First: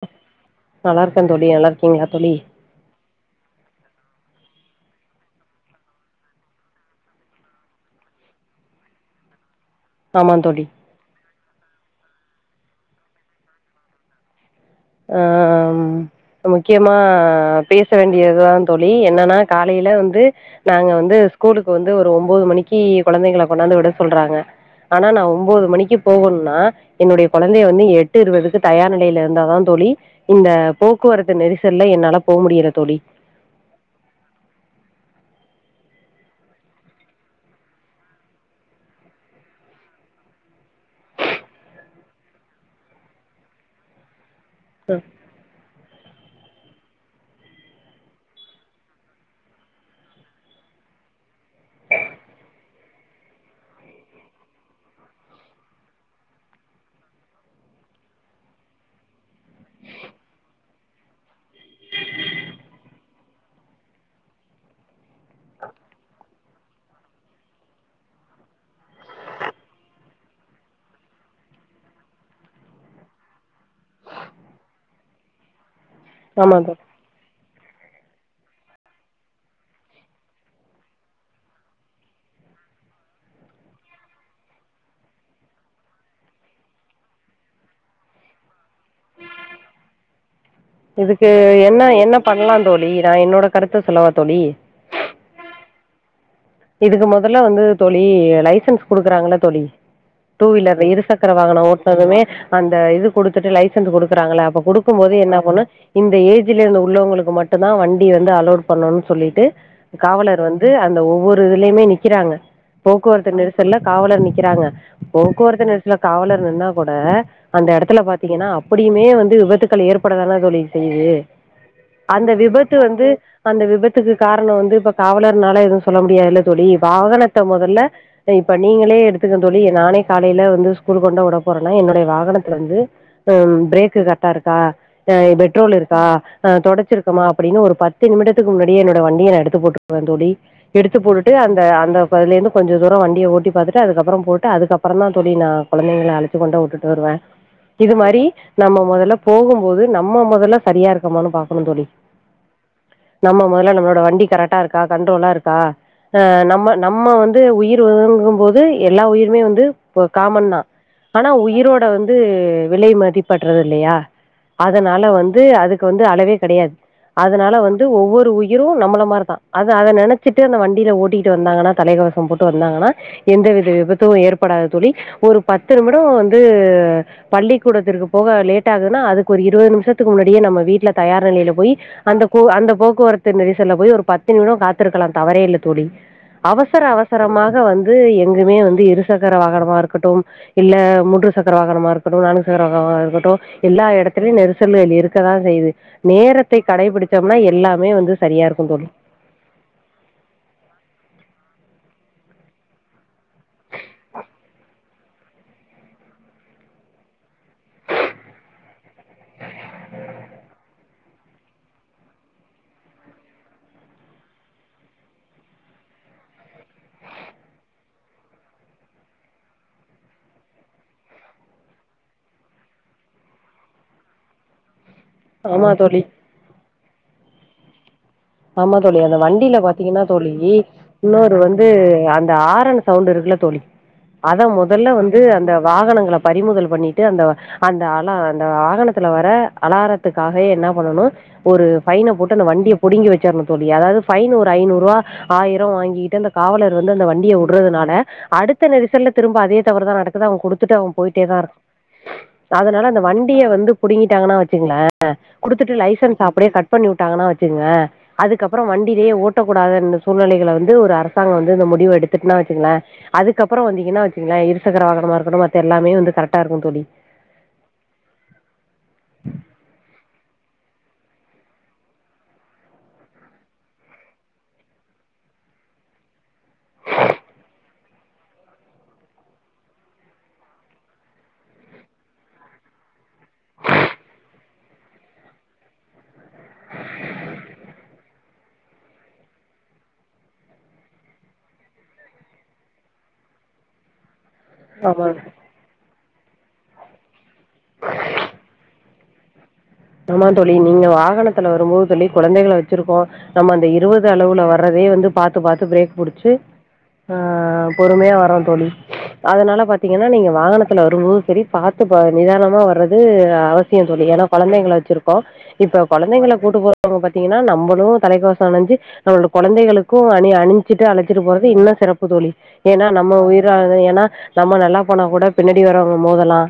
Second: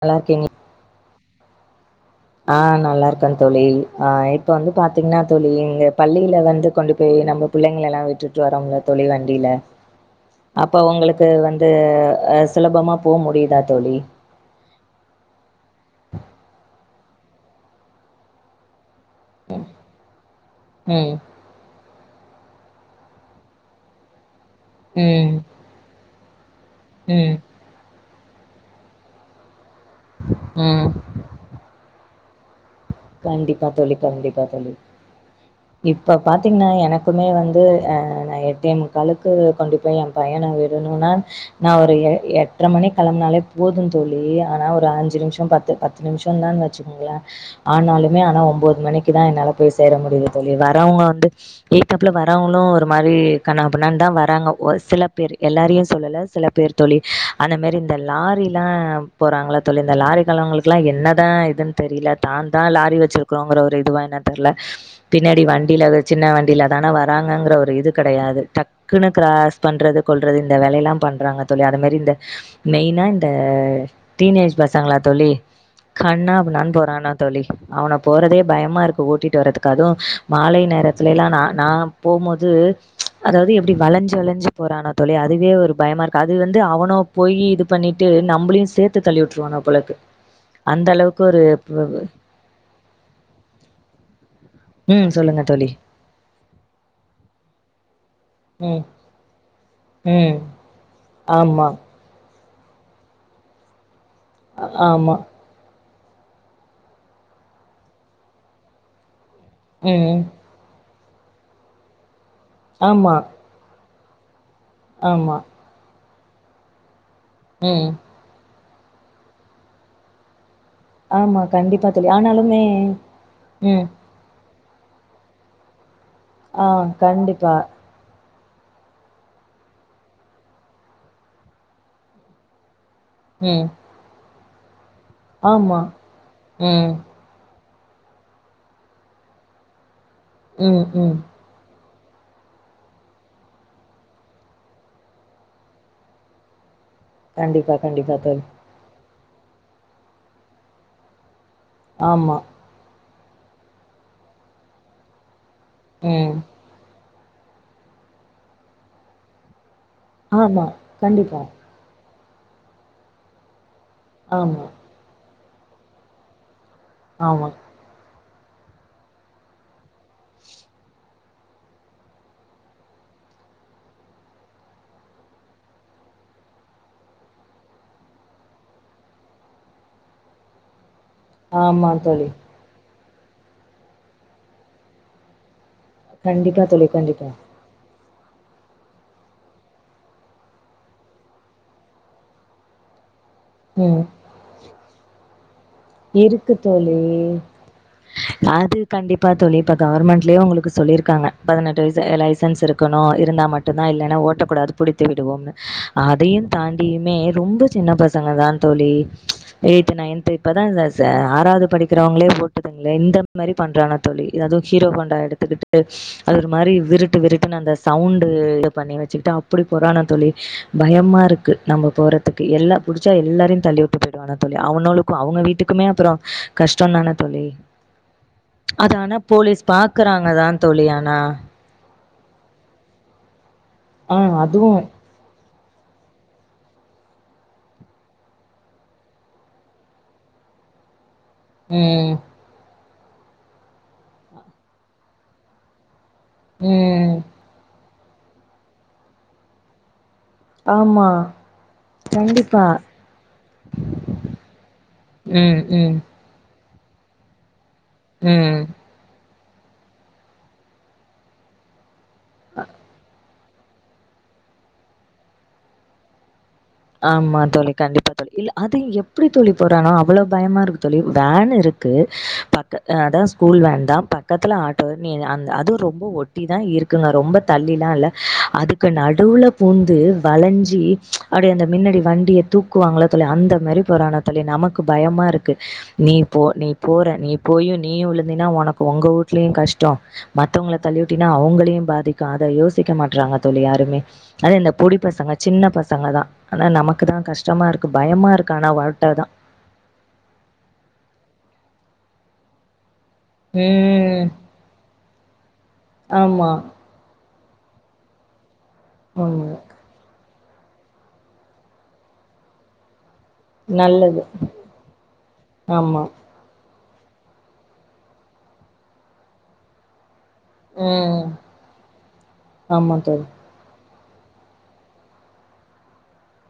நல்லாருக்கிங் நல்லாருக்க தோழி நல்லாருக்கீங்ளா தோழி ஆ நல்லாருக்க தோழி ஆ இப்ப வந்து பாத்தீங்கனா தோழி இங்க பள்ளில வந்து கொண்டு போய் நம்ப பிள்ளைங்களலா விட்டுட்டு வரோம்ல தோழி வண்டில ஆமா தோழி அப்ப உங்களுக்கு வந்து அ சுலபமா போ முடியுதா தோழி ஆ முக்கியமா பேச வேண்டியதுதா தோழி என்னன்னா காலைல வந்து நாங்க ம் வந்து ஸ்கூலுக்கு வந்து ஒரு ஒம்போது மணிக்கு குழந்தைங்கள கொண்டாந்து உட சொல்றாங்க ஆனா நா ம் ஒம்போது மணிக்கு போகணுனா என்னுடைய ம் குழந்தைய வந்து எட்டு இருவதுக்கு தயார் நிலைல இருந்தாதா தோழி இந்த ம் போக்குவரத்து நெரிசல்ல என்னால போ முடியல தோழி கண்டிப்பா தோழி கண்டிப்பா தோழி இப்போ பாத்தீங்னா எனக்குமே வந்து அ நா எட்டே முக்காளுக்கு கொண்டுப்போய் அ பையன விடுணுனா நா ஒரு எ எட்ர மணிக் களம்பனாலே போது தோழி ஆனா ஒரு அஞ்சு நிம்ஷோ பத்து பத்து நிம்ஷோதான் வெச்சுக்கோங்ள ஆனாலுமே ஆனா ஒம்போது மணிக்குதா என்னால போய் சேர முடியுது தோழி வரவங்க வந்து எய்தாப்ல வரவுங்ளு ஒருமாரி கன்னாபின்னான் தா வராங்க ஒருசில பேரு எல்லாரையு சொல்லல சில பேரு தோழி அந்த மாரி இந்த லாரிலா போறாங்கள தோழி இந்த லாரி காலவங்களுக்குல்லா என்னதா இதுன் தெரில தான்தா லாரி வெச்சிருக்கறோங்கற ஒரு இதுவா என்னன் தெர்ல பின்னாடி வண்டில அது சின்ன வண்டிலதான வராங்கங்கற ஒரு இது கடையாது டக் குணு க்ராஸ் பண்றது கொல்றது இந்த வேலையல்லா பண்றாங்க தோழி அதுமாரி இந்த மெய்னா இந்த டீனேஜ் பசங்களா தோழி ஆமா கண்ணாப்பினான் தோழி போறானுங் தோழி அவன போறதே பயமா இருக்கு ஓட்டிட்டு வர்றதுக்கு அதுவு மாலை நேரத்துலல்லா நா நா போம்மோது அதாவது எப்டி வளஞ்சி வளஞ்சி போறானா தோழி அதுவே ஒரு பயமா இருக்கு அது வந்து அவனோ போய் இது பண்ணிட்டு நம்பலயு சேத்து தள்ளிவிட்டுருவானோ போல இருக்கு அந்தளவுக்கு இதுக்கு ஒரு போ என்ன என்ன பண்ணலா தோழி நா என்னோட கருத்த சொல்லவா தோழி ம் சொல்லுங்க தோழி இதுக்கு மொதல்ல வந்து தோழி ம். லைசன்ஸ் குடுக்குறாங்கல்ல தோழி ம். டூ வீலர் இருசக்கர வாகனோ ஆமா. ஓட்னதுமே அந்த இது குடுத்துட்டு லைசன்ஸ் குடுக்குறாங்கல்ல அப்ப குடுக்கும் ஆமா. போதே என்ன பண்ணணு இந்த ஏஜ்ல இருந்து உள்ளவங்களுக்கு மட்டுந்தா வண்டி வந்து அலோட் பண்ணனுன்னு சொல்லிட்டு ம். காவலர் வந் து அந்த ஒவ்வொரு இதுலயுமே நிக்கிறாங்க ஆமா. போக்குவரத்து நெரிசல்ல காவலர் நிக்கிறாங்க ஆமா. போக்குவரத்து நெரிசல்ல காவலர் நின்னா கூட அந்த ம். இடத்துல பாத் தீங்கன்னா அப்டியுமே வந்து விபத்துக்கள் ஏற்படதானா தோழி செய்யுது ஆமா. கண்டிப்பா தோழி. அந்த ஆனாலுமே விபத்து வந்து அந்த ம். விபத்துக்கு காரணோ வந்து இப்ப காவலர்னால எதுவு சொல்ல முடியாதுல்ல ஆ தோழி வாகனத்த கண்டிப்பா. மொதல்ல இப்ப நீங்களே எடுத்துங்க தோழி நானே காலேல வந்து ஸ்கூல்க்கு கொண்டு விட போறேன்னா என்னுடைய வாகனத்துல வந்து ஆ ம். பிரேக்கு கரெட்டா இருக்கா ஆ பெட்ரோல் ஆமா. இருக்கா ஆ ம். தொடச்சிருக்கமா அப்டின்னு ஒரு பத் து நிமிடத்துக்கு முன்னாடியே என்னோட வண்டிய நா எடுத்து போட்டுக்குவே தோழி ம், எடுத்து ம். போட்டுட்டு அந்த அந்த இப்ப அதுல இருந்து கொஞ்ச தூரோ வண்டிய ஓட்டி பாத்துட்டு அதுக்கப்பறோ போட்டு அதுக்கப்பறந்தா தோழி நா கொழந்தைங்கள அழச்சி கொண்டே உட்டுட்டு வருவே கண்டிப்பா, இது கண்டிப்பா மாரி தோழி. நம்ம மொதல்ல போகும்போது நம்ம மொதல்ல சரியா இருக்கமான்னு பாக்கணு தோழி ஆமா நம்ம மொதல்ல நம்மளோட வண்டி கரெக்டா இருக்கா கண்ட்ரோலா இருக்கா ஆ ம். நம்ம நம்ம வந்து உயிர் வேணுங்கும் போது எல்லா உயிருமே வந்து கா காமன் தா ஆமா. ஆனா கண்டிப்பா. உயிரோட வந் து விலை மதிப்பற்றது இல்லையா ஆமா, அதனால வந்து அதுக்கு வந்து அளவே கெடையாது ஆமா, அதனால வந்து ஒவ்வொரு உயிரு நம்மள மாரி தா அது அத நெனச் ச்சிட்டு அந்த வண்டில ஓட்டிகிட்டு வந்தாங்கன்னா தலைக்கவசோ போட்டு வந்தாங்கன்னா எந்தவித விபத்து ஏற்படாது தோழி ஒரு பத்து நிமிடோ வந்து பள்ளிக்கூடத்திற்க்கு போவ லேட்டாகுதுன்னா அதுக்கு ஒரு இருவது நிமிஷத்துக்கு முன்னாடியே நம்ம வீட்ல தயார் நிலையில போய் ஆமா அந்த தோழி. கூ அந்த போக்குவரத்து நெரிசல்ல போய் ஒரு பத்து நிமிடோ காத்து இருக்கலா தவறே இல்ல தோழி கண்டிப்பா அவசர தோழி, கண்டிப்பா. அவசரமாக வந் து எங்குமே வந்து இருசக்கர வாகனமா இருக்கட்டும் இல்ல மூன்று சக்கர வாகனமா இருக்கட்டு நான்கு சக்கர வாகனமா இருக்கட்டு எல்லா ம். எடத்துலயு நெரிசல்கள் இருக்கதா செய்து இருக்கு நேரத்தை தோழி. கடைபிடிச்சோம்னா எல்லாமே வந்து சரியா இருக்கு அது தோழி கண்டிப்பா தோழி இப்ப கவர்மெண்ட்லயே உங்களுக்கு சொல்லிருக்காங்க பதினெட்டு வயசு லைசன்ஸ் இருக்கணு இருந்தா மட் டுந்தா இல்லன்னா ஓட்டக்கூடாது புடித்து விடுவோம்னு அதயு தாண்டியுமே ரொம்ப சின்ன பசங்க தான் தோழி எய்த் நயன்த் இப்பதா இந்த செ ஆறாவது படிக்கிறவங்களே ஓட்டுதுங்ளே இந்த மாரி பண்றாங்க தோழி எதாது ஹீரோ ஹோண்டா எடுத் து கிட்டு அது ஒரு மாரி விருட்டு விருட்டுன்னு அந்த சவுண்டு இத பண்ணி வச்சிக்கிட்டு அப்டி போறானுக தோழி பயமா இருக்கு நம்ம போறதுக்கு எல்லா புடிச்சா எல்லாரயு தள்ளி விட்டு போயிடுவானுக தோழி அவனோளுக் அவுங்க ஆமா வீட்டுக்குமே தோழி அப்பறோ கஷ்டந்தான தோழி ஆமா அது தோழி ஆனா அந்த வண்டில போலீஸ் பாத்தீங்கன்னா பாக்குறாங்க தோழி தான் தோழி ஆனா இன்னொரு வந் து அந்த ஆரன் சவுண்ட் இருக்குல்ல தோழி ஆ அத அதுவு மொதல்ல வந் து அந்த வாகனங்கள பறிமுதல் பண்ணிட்டு அந்த அந்த அல அந்த வாகனத்துல வர அலாரத்துக்காக என்ன பண்ணணு ஒரு ஃபைன ம் போட்டு அந்த வண்டிய புடுங்கி வச்சிருன்னு தோழி அதாவது ஃபைனா ஒரு ஐநூறுவா ஆயிரோ வாங்கிட்டு அந்த காவலர் வந்து அந்த ம் வண்டிய உடுறதுனால அடுத்த நெரிசல்ல திரும்ப அதே தவறு தா நடக்குது அவ்ங் குடுத்துட்டு அவ ஆமா போயிட்டே தா இருப் கண்டிப்பா அதனால அந்த வண்டிய வந்து புடுங்கிட்டாங்கனு வச்சுங்ளே ம் குடுத்துட்டு ம் லைசன்ஸ் அப்டியே கட் பண்ணி விட்டாங்கன்னா வச்சுங்க அதுக்கு ம் அப்புற வண் டியே ஓட்டக்கூடாத இந்த சூழ்நிலைகள வந்து ஒரு அரசாங்க வந்து இந்த முடிவு எடுத்துட்டுன்னா வச்சுங்களே அதுக்கப்புற வந்தீங்கன்னா வச்சுங்களா இருசக்கர வாகனமாக இருக்கட்டு மத்த எல்லாமே வந்து கரெக்டா இருக்கு தோழி ஆமா தோழி கண்டிப்பா தோழி இல்ல அது எப்டி தோழி போறானோ அவ்ளோ பயமா இருக்கு தோழி வேன் இருக் கு பக்க அது ஸ்கூல் வேன்தா பக்கத்துல ஆட்டோ நீ அந் அதுவு ரொம்ப ஒட் ட்டி தா இருக்குங்க ரொம்ப தள்ளில்லா இல்ல அதுக்கு நடுவுல பூந்து வளஞ்சி அப்டியே அந்த மின்னடி வண்டிய தூக்குவாங்கள்ள தோழி அந்த மாரி போரானுக தோழி நமக்கு பயமா இருக்கு நீ போ நீ போற நீ போயு நீயு உழுந்தீனா ஒனக்கு ஒங்க வீட்லயு கஷ்டோ மத்தவங்கள தள்ளி உட்டின்னா அவங்களையு பாதிக்கு அத யோசிக்க மாட்டறாங்க தோழி யாருமே அது இந்த பொடி ஆமாம் பசங்க சின்ன ப சங்க தா ஆனா நமக்கு தா கஷ்டமா இருக்கு பயமா இருக்கு ஆனா வாழ்த்ததா ஆமா தோழி நீங்க வாகனத்துல வரும்போது தோழி கொழந்தைகள வச்சிருக்கோ நம்ம அந்த இருவது ம். அளவுல வர்றதே வந்து பாத்து பாத்து பிரேக் புடிச்சு ஆமா. ஆ பொறுமையா வற்ர தோழி ஆமா. அதனால பாத் திங்கன்னா நீங்க வாகனத்துல வரும்போது செரி பாத்து கவன நிதானமா வர்றது அவசியோ தோழி நல்லது. ஏன்னா கொழந்தைங்க கள வச்சிருக்கோ இப்ப ஆமா. கொழந்தைங்கள கூட்டு போற ங்க பாத்தீங்கன்னா நம்மளு தலைக்கவசோ அணிஞ்சு நம்மளோட கொழந்தைகளுக்கு அணி அணிஞ் சிட்டு அழச்சிட்டு ம். போறது இன்னு சிறப்பு தோழி ஏன்னா ஆமா நம்ம தோழி. உயிர் றாது ஏன்னா நம்ம நல்லா போனா கூட பின்னடி வரவங்க மோதலா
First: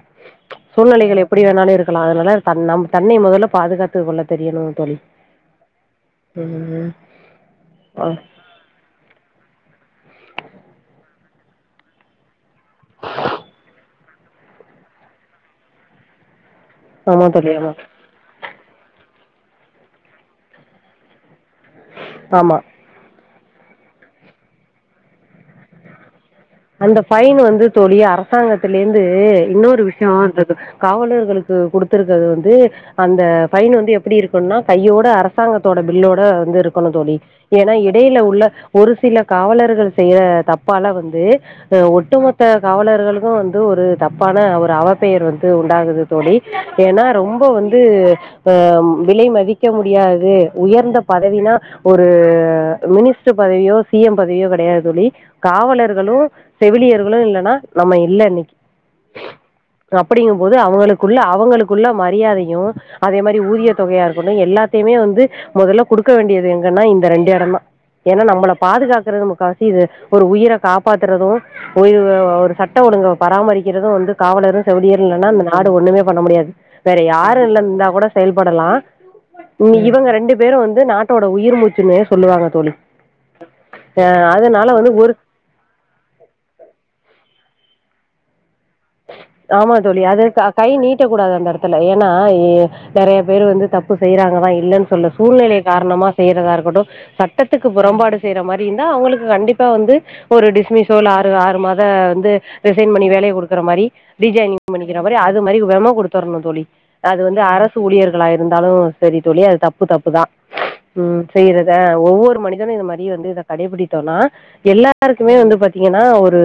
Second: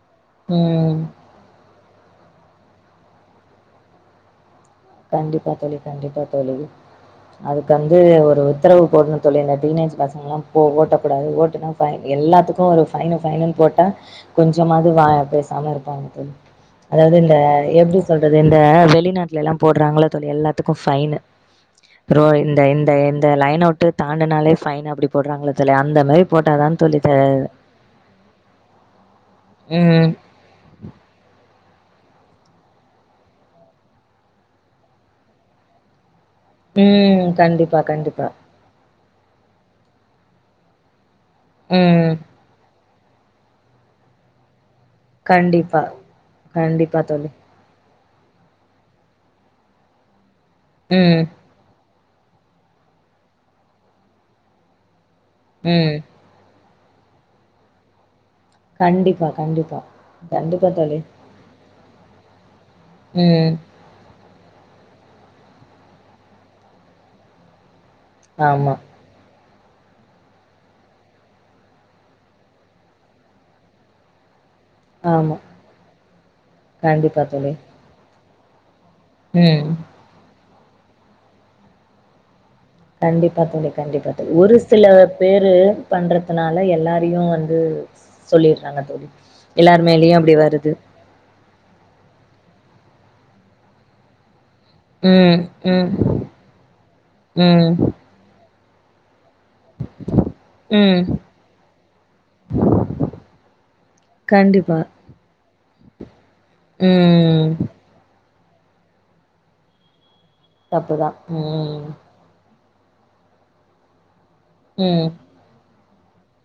ம். சூழ்நிலைகள் எப் எப்டி வேணாலு இருக்கலா அதனால தன் நம் தன்னை மொதல்ல பாதுகாத்து கொள்ள தெரியணு தோழி கண்டிப்பா தோழி கண்டிப்பா தோழி ம் அதுக்கு வந்து ஆ ஒரு உத்தரவு போடனு தோழி இந்த டீனேஜ் பசங்கலா ஓட்டக்கூடாது ஓட்டுனா ஃபைன் எல்லாத்துக்கு இப்போ ஒரு பைனு பைனுனு போட்டா கொஞ்சமாது வா பேசாம இருப்பாங்க அதாவது ஆமா இந்த தோழி ஆமா எப்டி சொல்றது இந்த வெளிநாட்லெல்லா போடுறாங்கள்ள தோழி எல்லாத்துக்கு ஃபைனு ரோ இந்த ஆமா இந்த இந்த லைனவிட்டு தாண்டுனாலே ஃபைன் அப்டி போடுறாங்களதுல அந்த மாரி போட்டாதா தோழி அந்த த ஃபைன் வந்து தோழி அரசாங்கத்துலேந்து இன்னொரு விஷ்யோ ம் இந்த காவலர்களுக்கு குடுத்துருக்கிறது வந்து அந்த ஃபைன் வந்து எப்டி இருக்னுனா கையோட அரசாங்கத்தோட பில்லோட வந்து இருக்கணு தோழி ம் ஏனா கண்டிப்பா இடையில கண்டிப்பா உள்ள ஒரு சில காவலர்கள் செய்ற தப்பால வந்து அ ம் ஒட்டுமொத் த்த காவலர்களுகு வந்து ஒரு தப்பான ஒரு அவ பெயர் வந்து கண்டிப்பா உண்டாகுது தோழி கண்டிப்பா ஏனா தோழி ரொம்ப வந்து ஆ விலை மதிக்க முடியாது உயர்ந்த ம் பதவினா ஒரு மினிஸ்டர் பதவியோ சி எம் பதவியோ கெடயாது தோழி ம் காவலர்களு செவிலியர்களு இல்லனா நம்ம இல்ல இன்னக்கி கண்டிப்பா கண்டிப்பா அப்டிங்கும்போது கண்டிப்பா தோழி அவங்களுக்குள்ள அவங்களுக்கு குள்ள மரியாதயு அதே மாரி ம் ஊதிய தொகையா இருக்கட்டு எல்லாத்தையுமே வந்து மொதல்ல குடுக்க வேண்டியது எங்கன்னா இந்த ரெண்டு எடம் தா ஏனா நம்பள ஆமா பாதுகாக்றது முக்காசி இது ஒரு உயிர காப்பாத்து றது ஒரு ஒரு சட்ட ஒழுங்க பராமரிக்கிறது வந்து காவலரு செவிலியர் இல்லனா ஆமா இந்த நாடு ஒண்ணுமே பண்ண முடியாது வேற கண்டிப்பா யாரு தோழி இல்லன் இந்தா கூட செயல்படலா ம் நி இவங்க ரெண்டு பேரு வந்து நாட்டோட உயிர் மூச்சுன்னு சொல்லுவாங்க தோழி கண்டிப்பா தோழி கண்டிப்பா அஹ் தோழி ஒரு அதனால சில வந்து ஒரு பேரு பண்றத்துனால எல்லாரயு வந்து சொல்லிறாங்க தோழி எல்லார்மேலயு அப்டி வருது ட்ட கூடாது அந்த எடத்துல ஏனா ஏ நெறயா பேரு வந்து தப்பு செய்றாங்கதா இல்லன்ஸ் சில ம் சூழ்நிலை ம் காரணமா செய்யறதா இருக்கட்டு சட்டத்துக்கு ம் புறம்பாடு செய்ற மாரி இருந்தா அவங்களுக் கண்டிப் க வந்து ஒரு டிஸ்மிஸ்ஸோ ம் இல்ல ஆறு ஆறு மத வந்து ரிசைன் பண்ணி வேலய கொடு அரி டிஜாய்னிங் கண்டிப்பா. பண்ணிக்கிற மாரி அது மாரி வெமோ குடுத்துர்ணு தோழி அது வந்து ம். அரஸ் சூழியர்களா இருந்தாலு செரி தோழி அது தப்பு தப்பு தா தப்புதான். உம் செய்றத ம். ஒவ்வொரு மணி தன இது மரி வந்து இத கடைபிடித்தோனா ம். எல்லாருக்குமே வந்து பத் ஏனா ஒரு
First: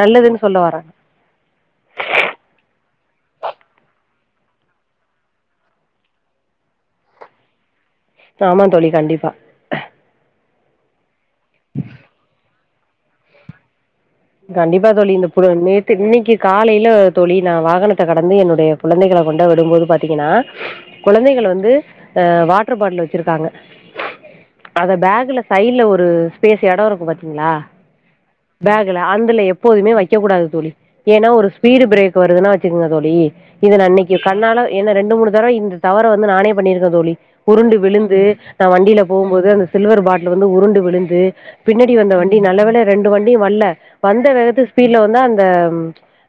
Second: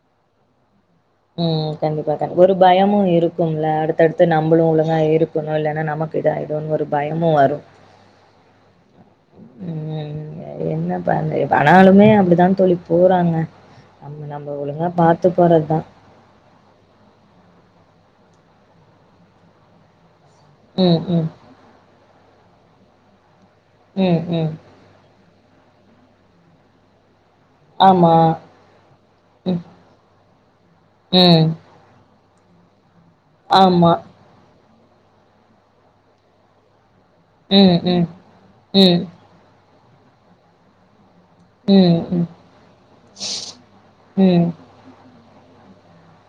நல்லதுன் சொல்லவரே உம் கண்டிப்பா கனி ஒரு பயமு இருக்கும்ல அடுத்தடுத்து நம்பமுடியாத ஒழுங்கா இரு ஒன்னு இல்லனா நமக்கு இதா இதோன்னு ஒரு பயமு வரு தாமான் தோழி கண்டிப்பா ம் ம் ய என்ன பண்று பனாலுமே அப்டிதான் தோழி போறாங்க நம்ம நம்ம ஒழுங்கா கண்டிப்பா தோழி இந்த பாத்து புலு போறதுதான். நேத்து இன்னிக்கி காலைல தோழி நா வாகனத்த கடந்து என்னுடைய புழந்தைகள கொண்ட விடும்போது பாத்திங்கன்னா ம். ம். குழந்தைகள் வந்து அ வாட்ர் பாட்லு வச்சிருக்காங்க ம் ம் அத பேக்ல சைல ஒரு ஸ்பேஸ் எடோ இருக்கு பாத்தீங்ளா ஆமா கில அந்துல ம். எப்போதுமே வைக்கக்கூடாது தோழி ஏனா ம். ஒரு ஸ்பீடு ப்ரேக் வருதுனா வச்சுக்குங்க தோழி இது நா ஆமா. இன்னைக்கு கண்ணால ஏனா ரெண்டு மூணு தடவ இந்த தவற வந்து நானே பண்ணிர்க்க தோழி புருண்டு ம். ம். விழுந்து நா வண்டில ம். போம்போது அந்த சில்வர் பாட்லு வந்து உருண்டு விழுந்து பின்னடி ம். வந்த ம். வண்டி நல்ல வேல ரெண்டு வண்டியு வல்ல வந்த ம். வேகத்து ஸ்பீட்ல வந்தா அந்தம்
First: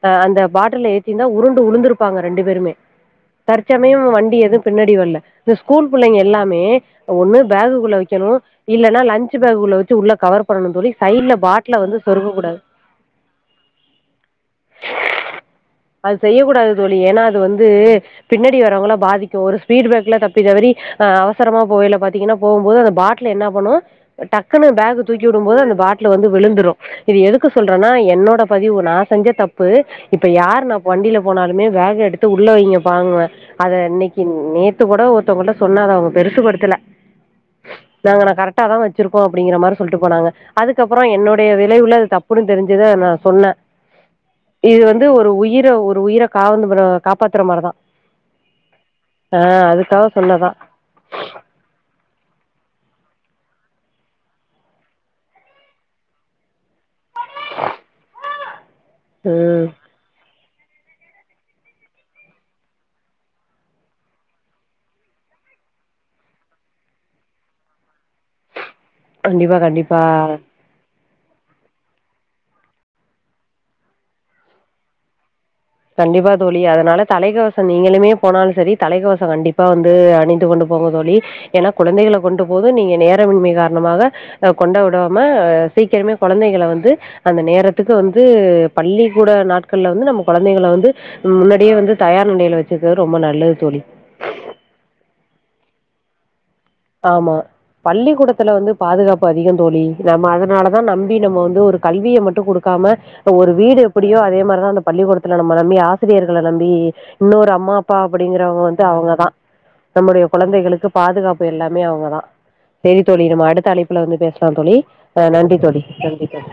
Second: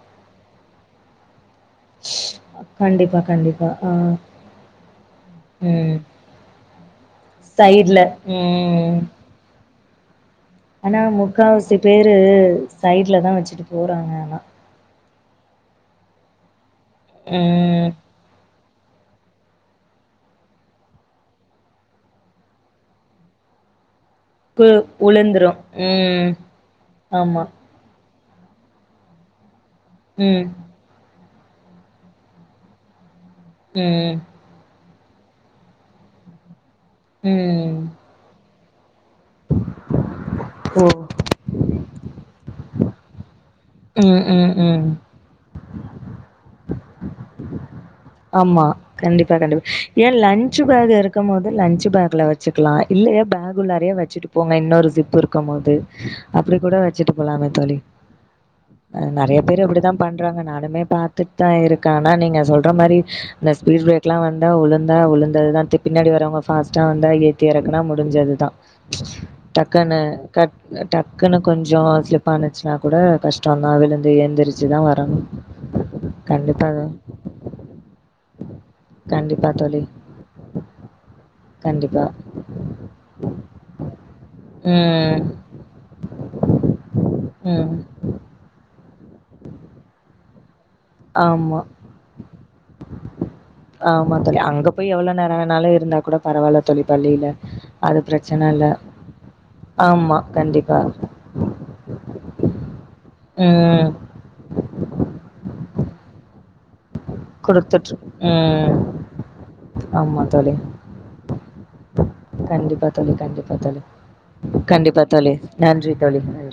அ அந்த பாட்டல்ல ஏத்திந்தா உருண்டு உளுந்துருப்பாங்க ரெண்டு பேருமே கண்டிப்பா கண்டிப்பா. ஆ. தற்சமயோ வண்டி எது பின்னாடி வல்ல து ஸ்கூல் ம். புள்ளைங்க எல்லாமே ஒன்னு பேகு குள்ள சைட்ல வெக்கணு ம் இல்லனா லஞ்சு பேகுக்குள்ள வச்சு உள்ள கவர் பொர்னு தோழி சைல்ல பாட்ல வந்து சொருக கூ உ சைட்ல தா வச்சுட்டு போறாங்க ஆனா அது செய்யக்கூடாது தோழி ஏன்னா அது வந்து ம் பின்னாடி வரவங்கள பாதிக்கு ஒரு ஃபீட்பேக்குல தப்பி தவறி அ அவசரமா போவையில பாத்தீங்கனா போம்போது அந்த பாட்ல என்ன பண்ணு கு டக்குனு பேக்கு உளுந்துரு தூக்கிடும்போது அந்த பாட்ல வந்து ம் விழுந்துரு இது ஆமா எதுக்கு சொல்றனா என்னோட பதிவு நா செஞ்ச தப்பு இப்ப ம் யார் நா வண்டில போனாலுமே பேக்க எடுத்து உள்ள வைங்க பாங்குவே அத ம் இன்னைக்கின் நேத் த்து கூட ஒருத்தவங்கிட்ட சொன்னாத அவு பெருசு படுத்தல ம் நாங்க ந கரக்டா தா வச்சிருக்கோ அப்படிங்குற மார் சொல்ட்டு போனாங்க ஓ அதுகப்புறோ என்னுடையதே விலைவுல தப்புனு தெரிஞ்சதே நா சொன்ன ம் ம் இது ம் வந்து ஒரு உயிர ஒரு உயிரக் காவந்துபுரோ காப்பாத்துற மாரதா ஆமா கண்டிப்பா கண்டிப் ஏன் சொன்னதா லன்ச்சு பேக் இர் க்கும் மோது லன்ச்சு பேக்ல வச்சுக்கலா இல்லையா பேகுல்லாரியே வச்சிட்டு போங்க இன்னொரு ஜிப் இருக்கும் போது அப்டி கூட வெச்சிட்டு போலாமே தோழி அ நெறையா பேர் ம் அப்டிதாம் பண்றாங்க நானுமே பாத்துட் தா இருக்கே ஆனா நீங்க சொல்ற மாரி இந்த ஸ்பீட் பிரேக்லா வந்தா உழுந்தா உழுந்ததுதா த்து பின்னாடி வரவங்க ஃபாஸ்ட்டா வந்தா ஏ த்தி எறக்குனா முடிஞ்சதுதா கண்டிப்பா கண்டிப்பா டக்குன்னு கட் அ டக்குன்னு கொஞ்சோ ஸ்லிப் ஆனுச்சுனா கூட கஷ்டந்தா அதுலந்து எந்திரிச்சுதா வரணு. கண்டிப்பா தோழி அதனால தலைக்கவசோ நீங்களுமே போனாலு சரி தலைக்கவசோ கண்டிப்பா வந்து அணிந்து கொண்டு போங்க தோழி. ஏனா கண்டிப்பா. குழந்தைகளை கொண்ட்டு போது நீங்க நேரமின்மை காரணமாக அ கொண்ட ம் விடாம சீக்கிரமே கொழந்தைகள வந்து அந்த ம் நேரத்துக்கு வந்து பள்ளிக்கூட நாட்கள்ல வந்து நம்ம கொழந்தைங்கள வந்து ஆமா முன்னாடியே வந்து தயார் நிலையில வெச்சுக்கது ரொம்ப நல்லது தோ ஆமா தோழி அங்க போய் எவ்ளோ நேரோ வேணாலு இருந்தா கூட பரவால்ல தோழி ஆமா பள்ளியில. அது பிரச்சன பள்ளிக்கூடத்துல இல்ல. வந்து பாதுகாப்பு அதிகந் தோழி ஆமா நம்ம அதனாலதா கண்டிப்பா. நம்பி நம்ம வந்து ஒரு கல்விய மட்டு குடுக்காம ஒரு வீடு ம் எப்பிடியோ அதே மார்தா அந்த பள்ளிக்கூடத்துல நம்ம நம்பி ஆசிரியர்கள நம்பி இன்னொரு அம்மா குடுத்துட்ரு அப்பா அப்டிங்கிறவங்க ம் வந்து அவுங்க தா. ஆமா நம்முடைய தோழி. குழந்தைகளுக்கு பாதுகா ப்பு எல்லாமே அவுங்க தா. கண்டிப்பா செரி தோழி நம்ம கண்டிப்பா அடுத்த தோழி. அழைப்புல வந்து பேசலா தோழி. அ நன்றி தோழி நன்றி தோழி.